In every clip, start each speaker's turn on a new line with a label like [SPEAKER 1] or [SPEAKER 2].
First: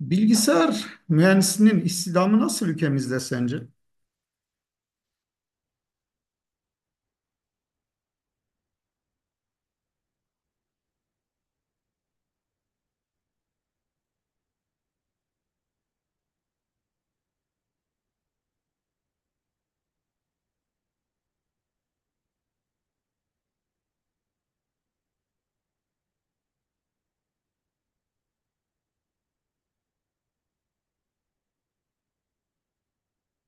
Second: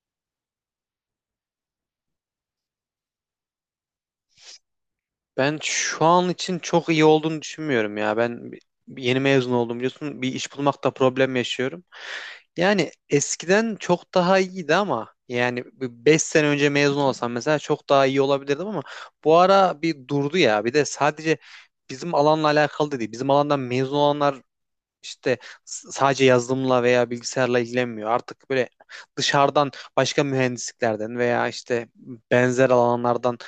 [SPEAKER 1] Bilgisayar mühendisinin istihdamı nasıl ülkemizde sence?
[SPEAKER 2] Ben şu an için çok iyi olduğunu düşünmüyorum ya. Yeni mezun oldum biliyorsun. Bir iş bulmakta problem yaşıyorum. Yani eskiden çok daha iyiydi ama yani 5 sene önce mezun olsam mesela çok daha iyi olabilirdim ama bu ara bir durdu ya. Bir de sadece bizim alanla alakalı da değil. Bizim alandan mezun olanlar işte sadece yazılımla veya bilgisayarla ilgilenmiyor. Artık böyle dışarıdan başka mühendisliklerden veya işte benzer alanlardan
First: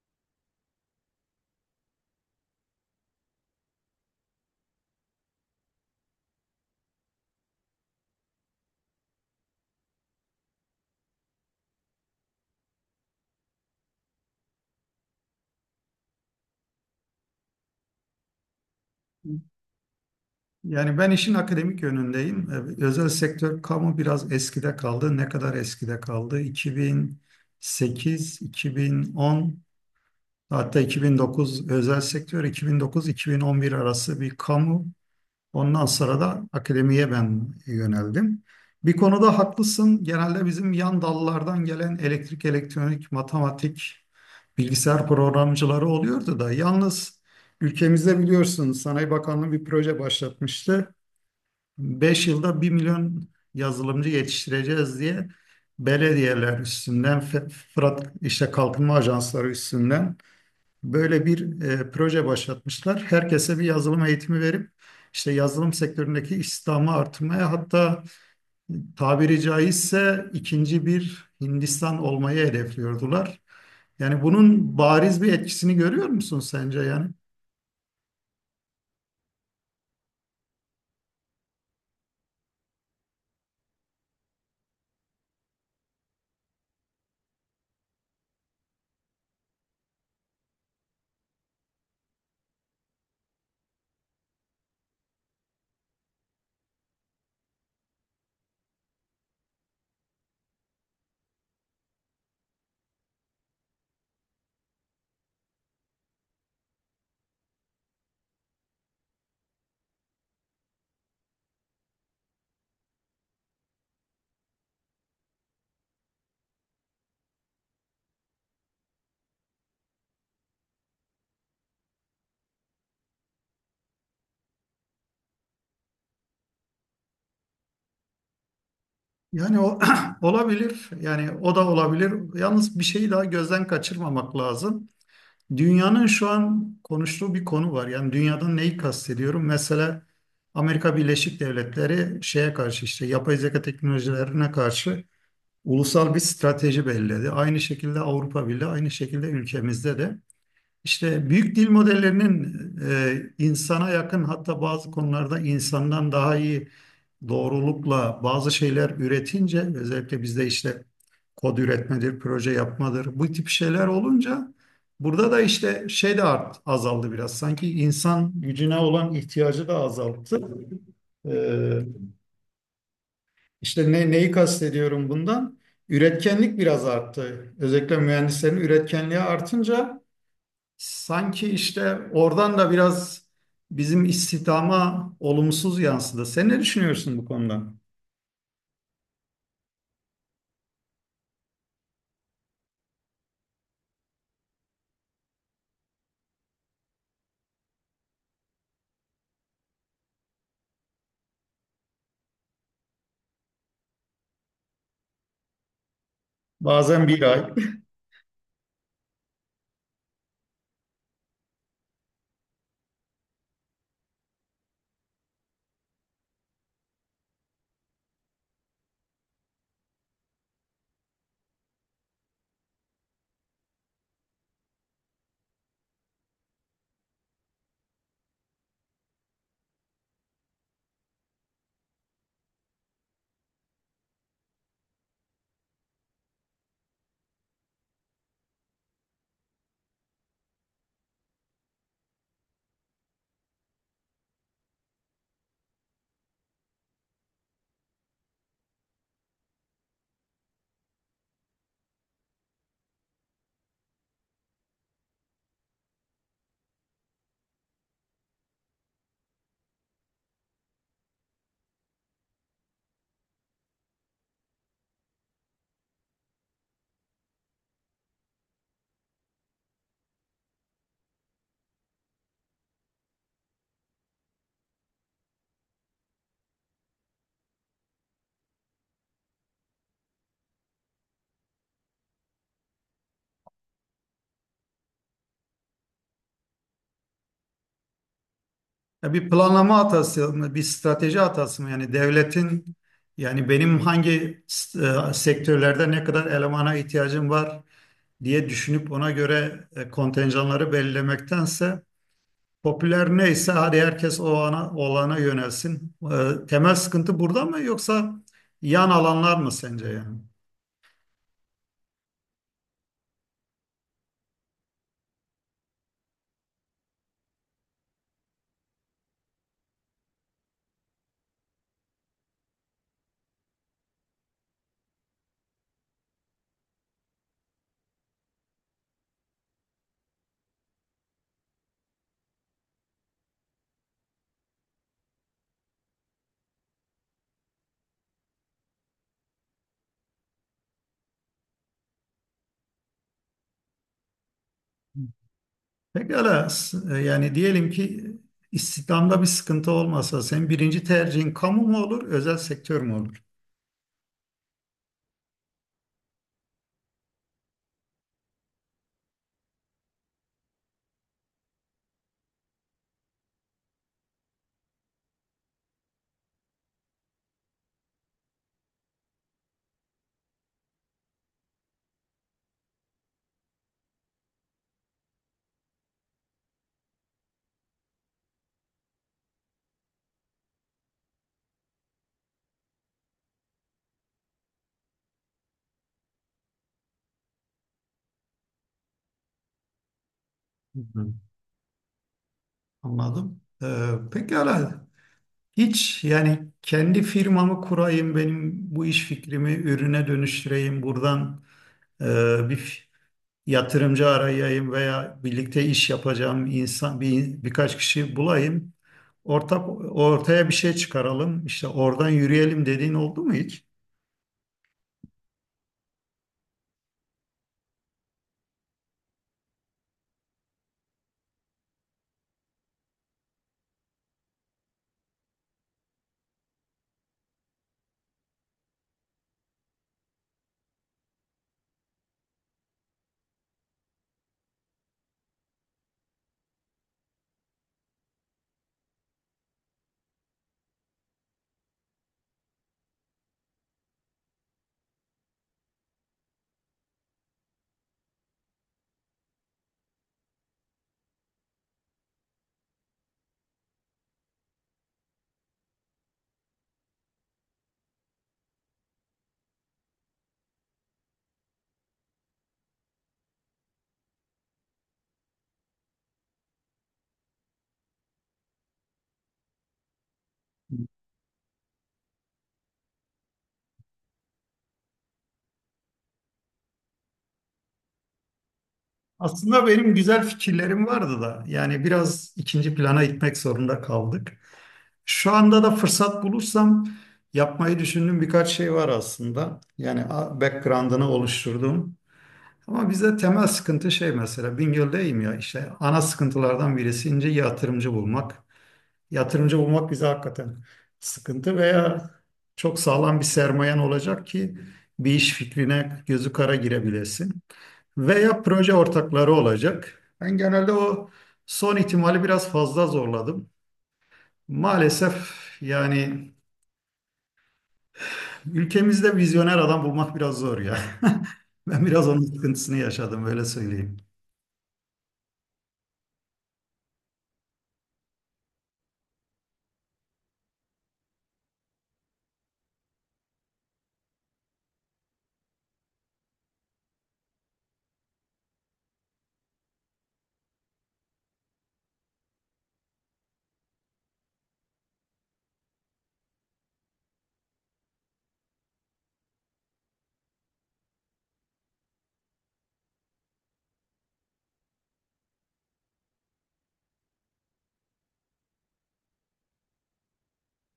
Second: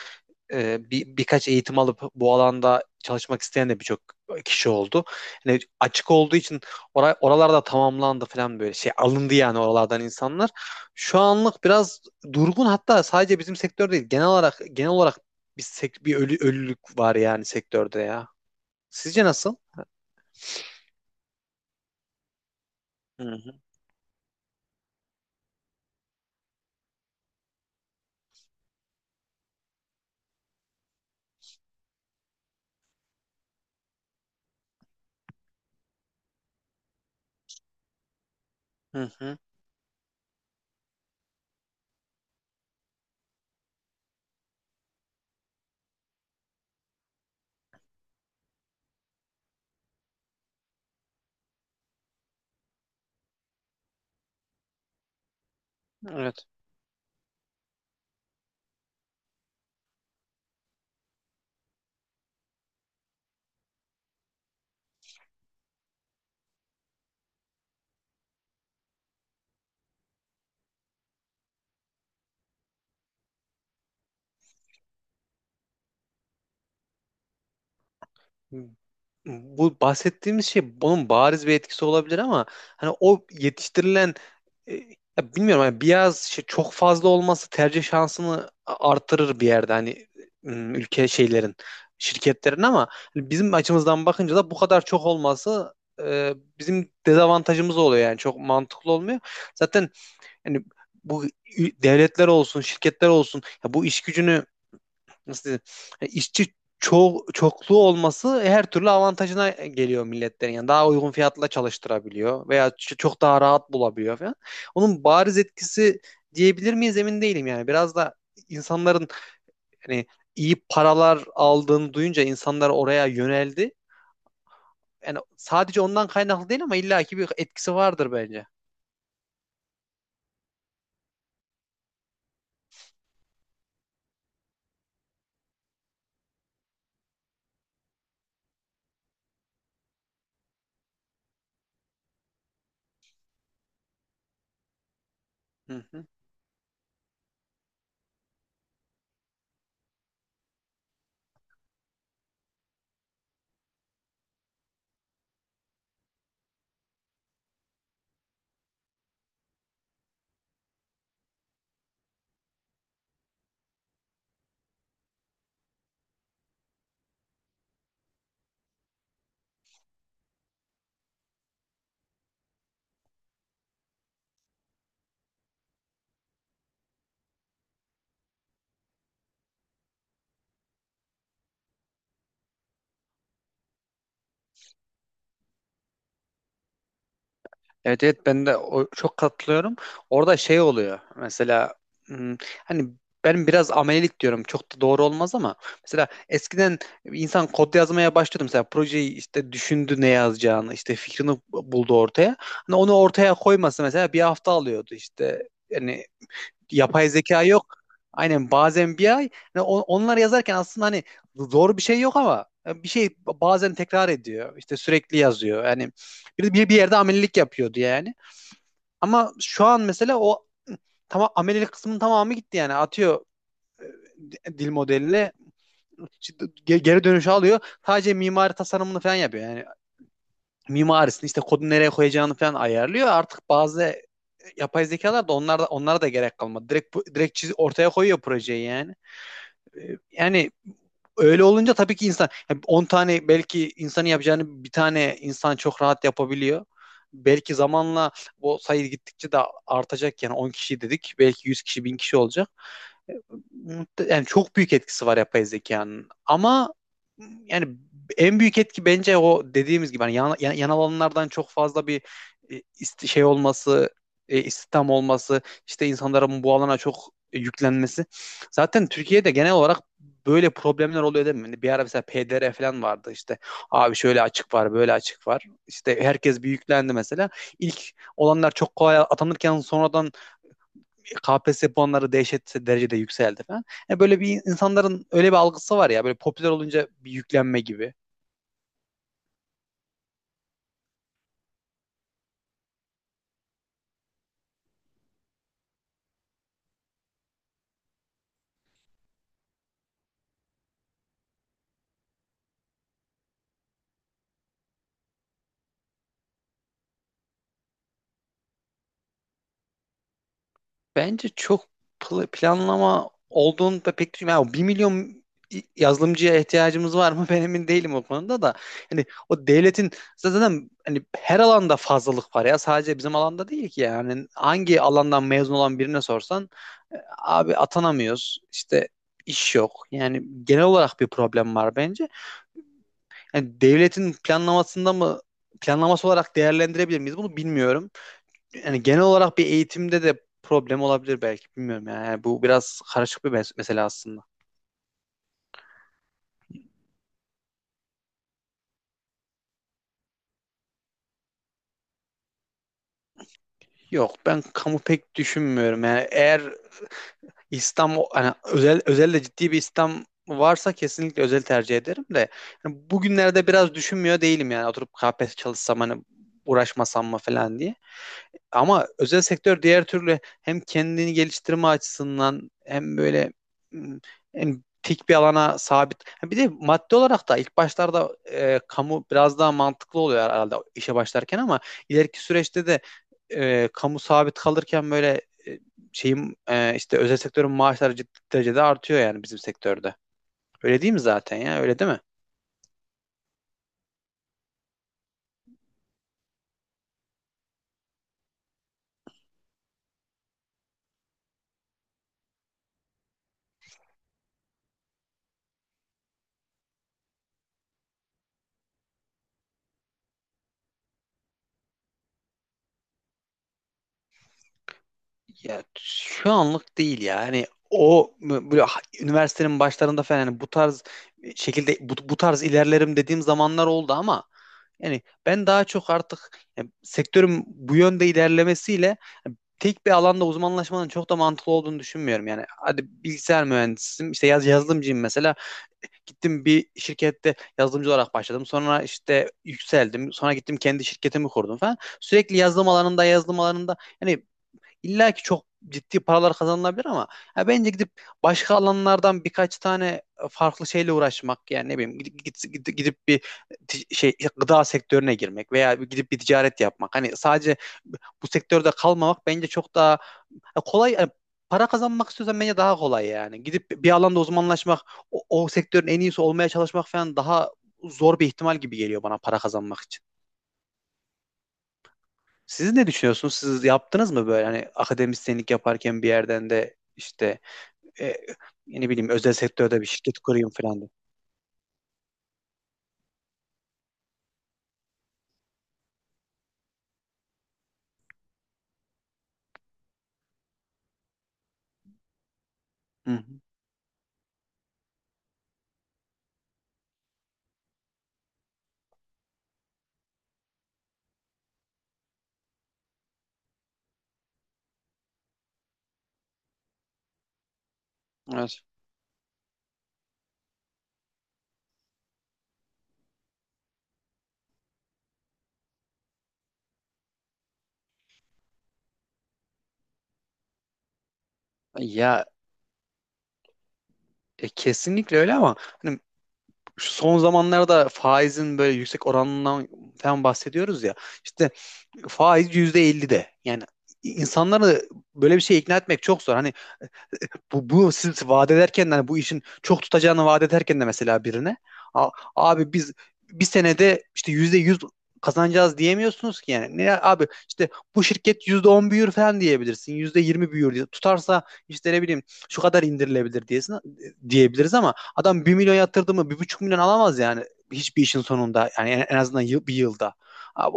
[SPEAKER 2] birkaç eğitim alıp bu alanda çalışmak isteyen de birçok kişi oldu. Yani açık olduğu için oralarda tamamlandı falan böyle şey alındı yani oralardan insanlar. Şu anlık biraz durgun, hatta sadece bizim sektör değil genel olarak bir ölülük var yani sektörde ya. Sizce nasıl?
[SPEAKER 1] Yani ben işin akademik yönündeyim. Özel
[SPEAKER 2] Hı hı,
[SPEAKER 1] sektör kamu biraz eskide kaldı. Ne kadar eskide kaldı? 2008, 2010, hatta 2009 özel sektör, 2009-2011 arası bir kamu. Ondan sonra da akademiye ben yöneldim. Bir
[SPEAKER 2] hı
[SPEAKER 1] konuda
[SPEAKER 2] hı.
[SPEAKER 1] haklısın. Genelde bizim yan dallardan gelen elektrik, elektronik, matematik, bilgisayar programcıları oluyordu da. Yalnız ülkemizde biliyorsunuz Sanayi Bakanlığı bir proje başlatmıştı. 5 yılda bir milyon yazılımcı yetiştireceğiz diye
[SPEAKER 2] Evet.
[SPEAKER 1] belediyeler üstünden, Fırat işte kalkınma ajansları üstünden. Böyle bir proje başlatmışlar. Herkese bir yazılım eğitimi verip işte yazılım sektöründeki istihdamı artırmaya, hatta tabiri caizse ikinci bir Hindistan olmayı hedefliyordular. Yani bunun bariz bir etkisini görüyor musun sence yani?
[SPEAKER 2] Bu bahsettiğimiz şey bunun bariz bir etkisi olabilir ama hani o yetiştirilen, e, ya bilmiyorum, hani biraz şey çok fazla olması tercih şansını artırır bir yerde, hani ülke şeylerin, şirketlerin ama hani bizim açımızdan bakınca da bu kadar çok olması bizim dezavantajımız oluyor, yani çok mantıklı olmuyor. Zaten hani bu devletler olsun, şirketler olsun, ya bu iş gücünü nasıl diyeyim, işçi çokluğu olması her türlü avantajına geliyor milletlerin. Yani daha uygun fiyatla çalıştırabiliyor veya çok daha rahat bulabiliyor falan. Onun bariz etkisi diyebilir miyiz, emin değilim yani. Biraz da insanların hani iyi paralar aldığını duyunca insanlar oraya yöneldi. Yani sadece ondan kaynaklı değil ama illaki bir etkisi vardır bence.
[SPEAKER 1] Yani o olabilir. Yani o da olabilir. Yalnız bir şeyi daha gözden kaçırmamak lazım. Dünyanın şu an konuştuğu bir konu var. Yani dünyadan neyi kastediyorum? Mesela Amerika Birleşik Devletleri şeye karşı, işte yapay zeka teknolojilerine karşı
[SPEAKER 2] Hı.
[SPEAKER 1] ulusal bir strateji belirledi. Aynı şekilde Avrupa Birliği, aynı şekilde ülkemizde de. İşte büyük dil modellerinin insana yakın, hatta bazı konularda insandan daha iyi doğrulukla bazı şeyler üretince, özellikle bizde işte kod üretmedir, proje yapmadır, bu tip şeyler olunca burada da işte azaldı biraz. Sanki insan gücüne olan ihtiyacı da azalttı. Ee, işte neyi kastediyorum bundan? Üretkenlik biraz arttı. Özellikle mühendislerin üretkenliği artınca sanki işte oradan da biraz bizim istihdama olumsuz yansıdı. Sen ne düşünüyorsun bu konuda?
[SPEAKER 2] Evet evet, ben de çok katılıyorum. Orada şey oluyor mesela, hmm, hani ben biraz amelilik diyorum, çok da doğru olmaz ama mesela eskiden insan kod yazmaya başlıyordu, mesela projeyi işte düşündü, ne yazacağını işte fikrini buldu ortaya. Hani onu ortaya koyması mesela bir hafta alıyordu işte, yani
[SPEAKER 1] Bazen
[SPEAKER 2] yapay
[SPEAKER 1] bir
[SPEAKER 2] zeka
[SPEAKER 1] ay.
[SPEAKER 2] yok. Aynen, bazen bir ay. Yani onları yazarken aslında hani zor bir şey yok ama bir şey bazen tekrar ediyor. İşte sürekli yazıyor. Yani bir yerde amelilik yapıyordu yani. Ama şu an mesela o tamam, amelilik kısmının tamamı gitti yani. Atıyor dil modeline, işte geri dönüşü alıyor. Sadece mimari tasarımını falan yapıyor. Yani mimarisini, işte kodu nereye koyacağını falan ayarlıyor. Artık bazı yapay zekalar da, onlar da, onlara da gerek kalmadı. Direkt ortaya koyuyor projeyi yani. e, yani Öyle olunca tabii ki insan, yani 10 tane belki insanın yapacağını bir tane insan çok rahat yapabiliyor. Belki zamanla bu sayı gittikçe de artacak, yani 10 kişi dedik, belki 100 kişi, 1000 kişi olacak. Yani çok büyük etkisi var yapay zekanın. Ama yani en büyük etki bence o dediğimiz gibi, hani yanal alanlardan çok fazla bir şey olması, istihdam olması, işte insanların bu alana çok yüklenmesi. Zaten Türkiye'de genel olarak böyle problemler oluyor, değil mi? Hani bir ara mesela PDR falan vardı işte. Abi şöyle açık var, böyle açık var. İşte herkes bir yüklendi mesela. İlk olanlar çok kolay atanırken sonradan KPSS puanları dehşet derecede yükseldi falan. Yani böyle bir, insanların öyle bir algısı var ya, böyle popüler olunca bir yüklenme gibi.
[SPEAKER 1] Ya bir planlama hatası mı, bir strateji hatası mı? Yani devletin, yani benim hangi sektörlerde ne kadar elemana ihtiyacım var diye düşünüp ona göre kontenjanları belirlemektense popüler neyse hadi herkes olana yönelsin. Temel sıkıntı burada mı yoksa yan alanlar mı sence yani?
[SPEAKER 2] Bence çok planlama olduğunu da pek düşünmüyorum. Yani 1 milyon yazılımcıya ihtiyacımız var mı? Ben emin değilim o konuda da. Hani o devletin, zaten hani her alanda fazlalık var ya. Sadece bizim alanda değil ki yani. Hangi alandan mezun olan birine sorsan, e, abi atanamıyoruz. İşte iş yok. Yani genel olarak bir problem var bence. Yani devletin planlamasında mı, planlaması olarak değerlendirebilir miyiz? Bunu bilmiyorum. Yani genel olarak bir eğitimde de problem olabilir belki. Bilmiyorum yani. Yani bu biraz karışık bir mesele aslında.
[SPEAKER 1] Pekala, yani diyelim ki istihdamda bir sıkıntı olmasa senin birinci tercihin kamu mu olur, özel sektör mü olur?
[SPEAKER 2] Yok, ben kamu pek düşünmüyorum. Yani eğer İslam, hani özelde ciddi bir İslam varsa kesinlikle özel tercih ederim de, yani bugünlerde biraz düşünmüyor değilim yani, oturup KPSS çalışsam, hani uğraşmasam mı falan diye. Ama özel sektör diğer türlü hem kendini geliştirme açısından, hem böyle hmm, hem tek bir alana sabit. Ha, bir de maddi olarak da ilk başlarda kamu biraz daha mantıklı oluyor herhalde işe başlarken, ama ileriki süreçte de kamu sabit kalırken böyle, e, şeyin, işte özel sektörün maaşları ciddi derecede artıyor yani bizim sektörde.
[SPEAKER 1] Hı
[SPEAKER 2] Öyle değil mi
[SPEAKER 1] hı.
[SPEAKER 2] zaten ya? Öyle değil mi?
[SPEAKER 1] Anladım. Pekala. Hiç yani kendi firmamı kurayım, benim bu iş fikrimi ürüne dönüştüreyim, buradan e, bir yatırımcı arayayım veya birlikte iş yapacağım insan birkaç kişi bulayım. Ortak ortaya bir şey çıkaralım, işte oradan yürüyelim dediğin oldu mu hiç?
[SPEAKER 2] Ya şu anlık değil ya. Hani o böyle üniversitenin başlarında falan, hani bu tarz şekilde bu tarz ilerlerim dediğim zamanlar oldu ama yani ben daha çok artık, yani sektörün bu yönde ilerlemesiyle, yani tek bir alanda uzmanlaşmanın çok da mantıklı olduğunu düşünmüyorum. Yani hadi bilgisayar mühendisiyim, işte yazılımcıyım mesela, gittim bir şirkette yazılımcı olarak başladım, sonra işte yükseldim, sonra gittim kendi şirketimi kurdum falan, sürekli yazılım alanında, yazılım alanında, yani İlla ki çok ciddi paralar kazanılabilir ama ya bence gidip başka alanlardan birkaç tane farklı şeyle uğraşmak, yani ne bileyim, gidip bir şey, gıda sektörüne girmek veya bir gidip bir ticaret yapmak. Hani sadece bu sektörde kalmamak bence çok daha, ya kolay yani, para kazanmak istiyorsan bence daha kolay yani. Gidip bir alanda uzmanlaşmak, o sektörün en iyisi olmaya çalışmak falan daha zor bir ihtimal gibi geliyor bana para kazanmak için. Siz ne düşünüyorsunuz? Siz yaptınız mı böyle, hani akademisyenlik yaparken bir yerden de işte e, ne bileyim özel
[SPEAKER 1] Aslında
[SPEAKER 2] sektörde bir
[SPEAKER 1] benim
[SPEAKER 2] şirket
[SPEAKER 1] güzel
[SPEAKER 2] kurayım falan
[SPEAKER 1] fikirlerim
[SPEAKER 2] diye.
[SPEAKER 1] vardı da, yani biraz ikinci plana itmek zorunda kaldık. Şu anda da fırsat bulursam yapmayı düşündüğüm birkaç şey var aslında. Yani background'ını oluşturdum. Ama
[SPEAKER 2] Hı
[SPEAKER 1] bize
[SPEAKER 2] hı.
[SPEAKER 1] temel sıkıntı şey, mesela Bingöl'deyim ya, işte ana sıkıntılardan birisi ince yatırımcı bulmak. Yatırımcı bulmak bize hakikaten sıkıntı, veya çok sağlam bir sermayen olacak ki bir iş fikrine gözü kara girebilesin. Veya
[SPEAKER 2] Evet.
[SPEAKER 1] proje ortakları olacak. Ben genelde o son ihtimali biraz fazla zorladım. Maalesef yani ülkemizde vizyoner adam bulmak biraz zor ya. Ben biraz onun
[SPEAKER 2] Ya
[SPEAKER 1] sıkıntısını yaşadım, öyle söyleyeyim.
[SPEAKER 2] kesinlikle öyle ama hani şu son zamanlarda faizin böyle yüksek oranından falan bahsediyoruz ya. İşte faiz %50 de. Yani insanları böyle bir şey ikna etmek çok zor. Hani bu siz vaat ederken de, hani bu işin çok tutacağını vaat ederken de mesela birine "A- Abi biz bir senede işte %100 kazanacağız" diyemiyorsunuz ki yani. Ne abi, işte bu şirket %10 büyür falan diyebilirsin. %20 büyür diye. Tutarsa işte ne bileyim şu kadar indirilebilir diyebiliriz ama adam 1 milyon yatırdı mı 1,5 milyon alamaz yani hiçbir işin sonunda, yani en azından bir yılda. Abi,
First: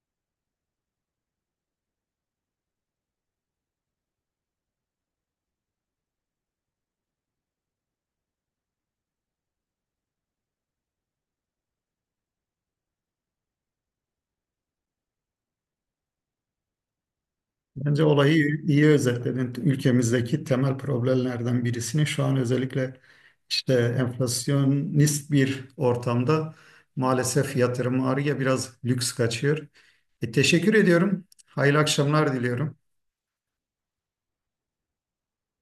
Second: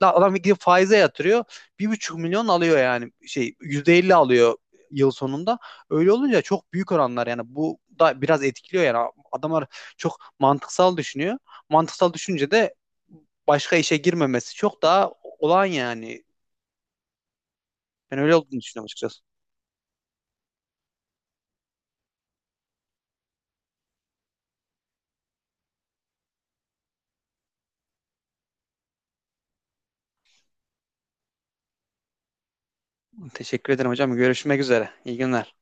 [SPEAKER 2] adam gidip faize yatırıyor. 1,5 milyon alıyor, yani şey, %50 alıyor yıl sonunda. Öyle olunca çok büyük oranlar, yani bu da biraz etkiliyor yani, adamlar çok mantıksal düşünüyor. Mantıksal düşünce de başka işe girmemesi çok daha olağan yani.
[SPEAKER 1] Bence
[SPEAKER 2] Ben öyle
[SPEAKER 1] olayı
[SPEAKER 2] olduğunu düşünüyorum
[SPEAKER 1] iyi
[SPEAKER 2] açıkçası.
[SPEAKER 1] özetledin. Ülkemizdeki temel problemlerden birisini şu an özellikle işte enflasyonist bir ortamda maalesef yatırım ağrıya biraz lüks kaçıyor. Teşekkür ediyorum. Hayırlı akşamlar diliyorum.
[SPEAKER 2] Teşekkür ederim hocam. Görüşmek üzere. İyi günler.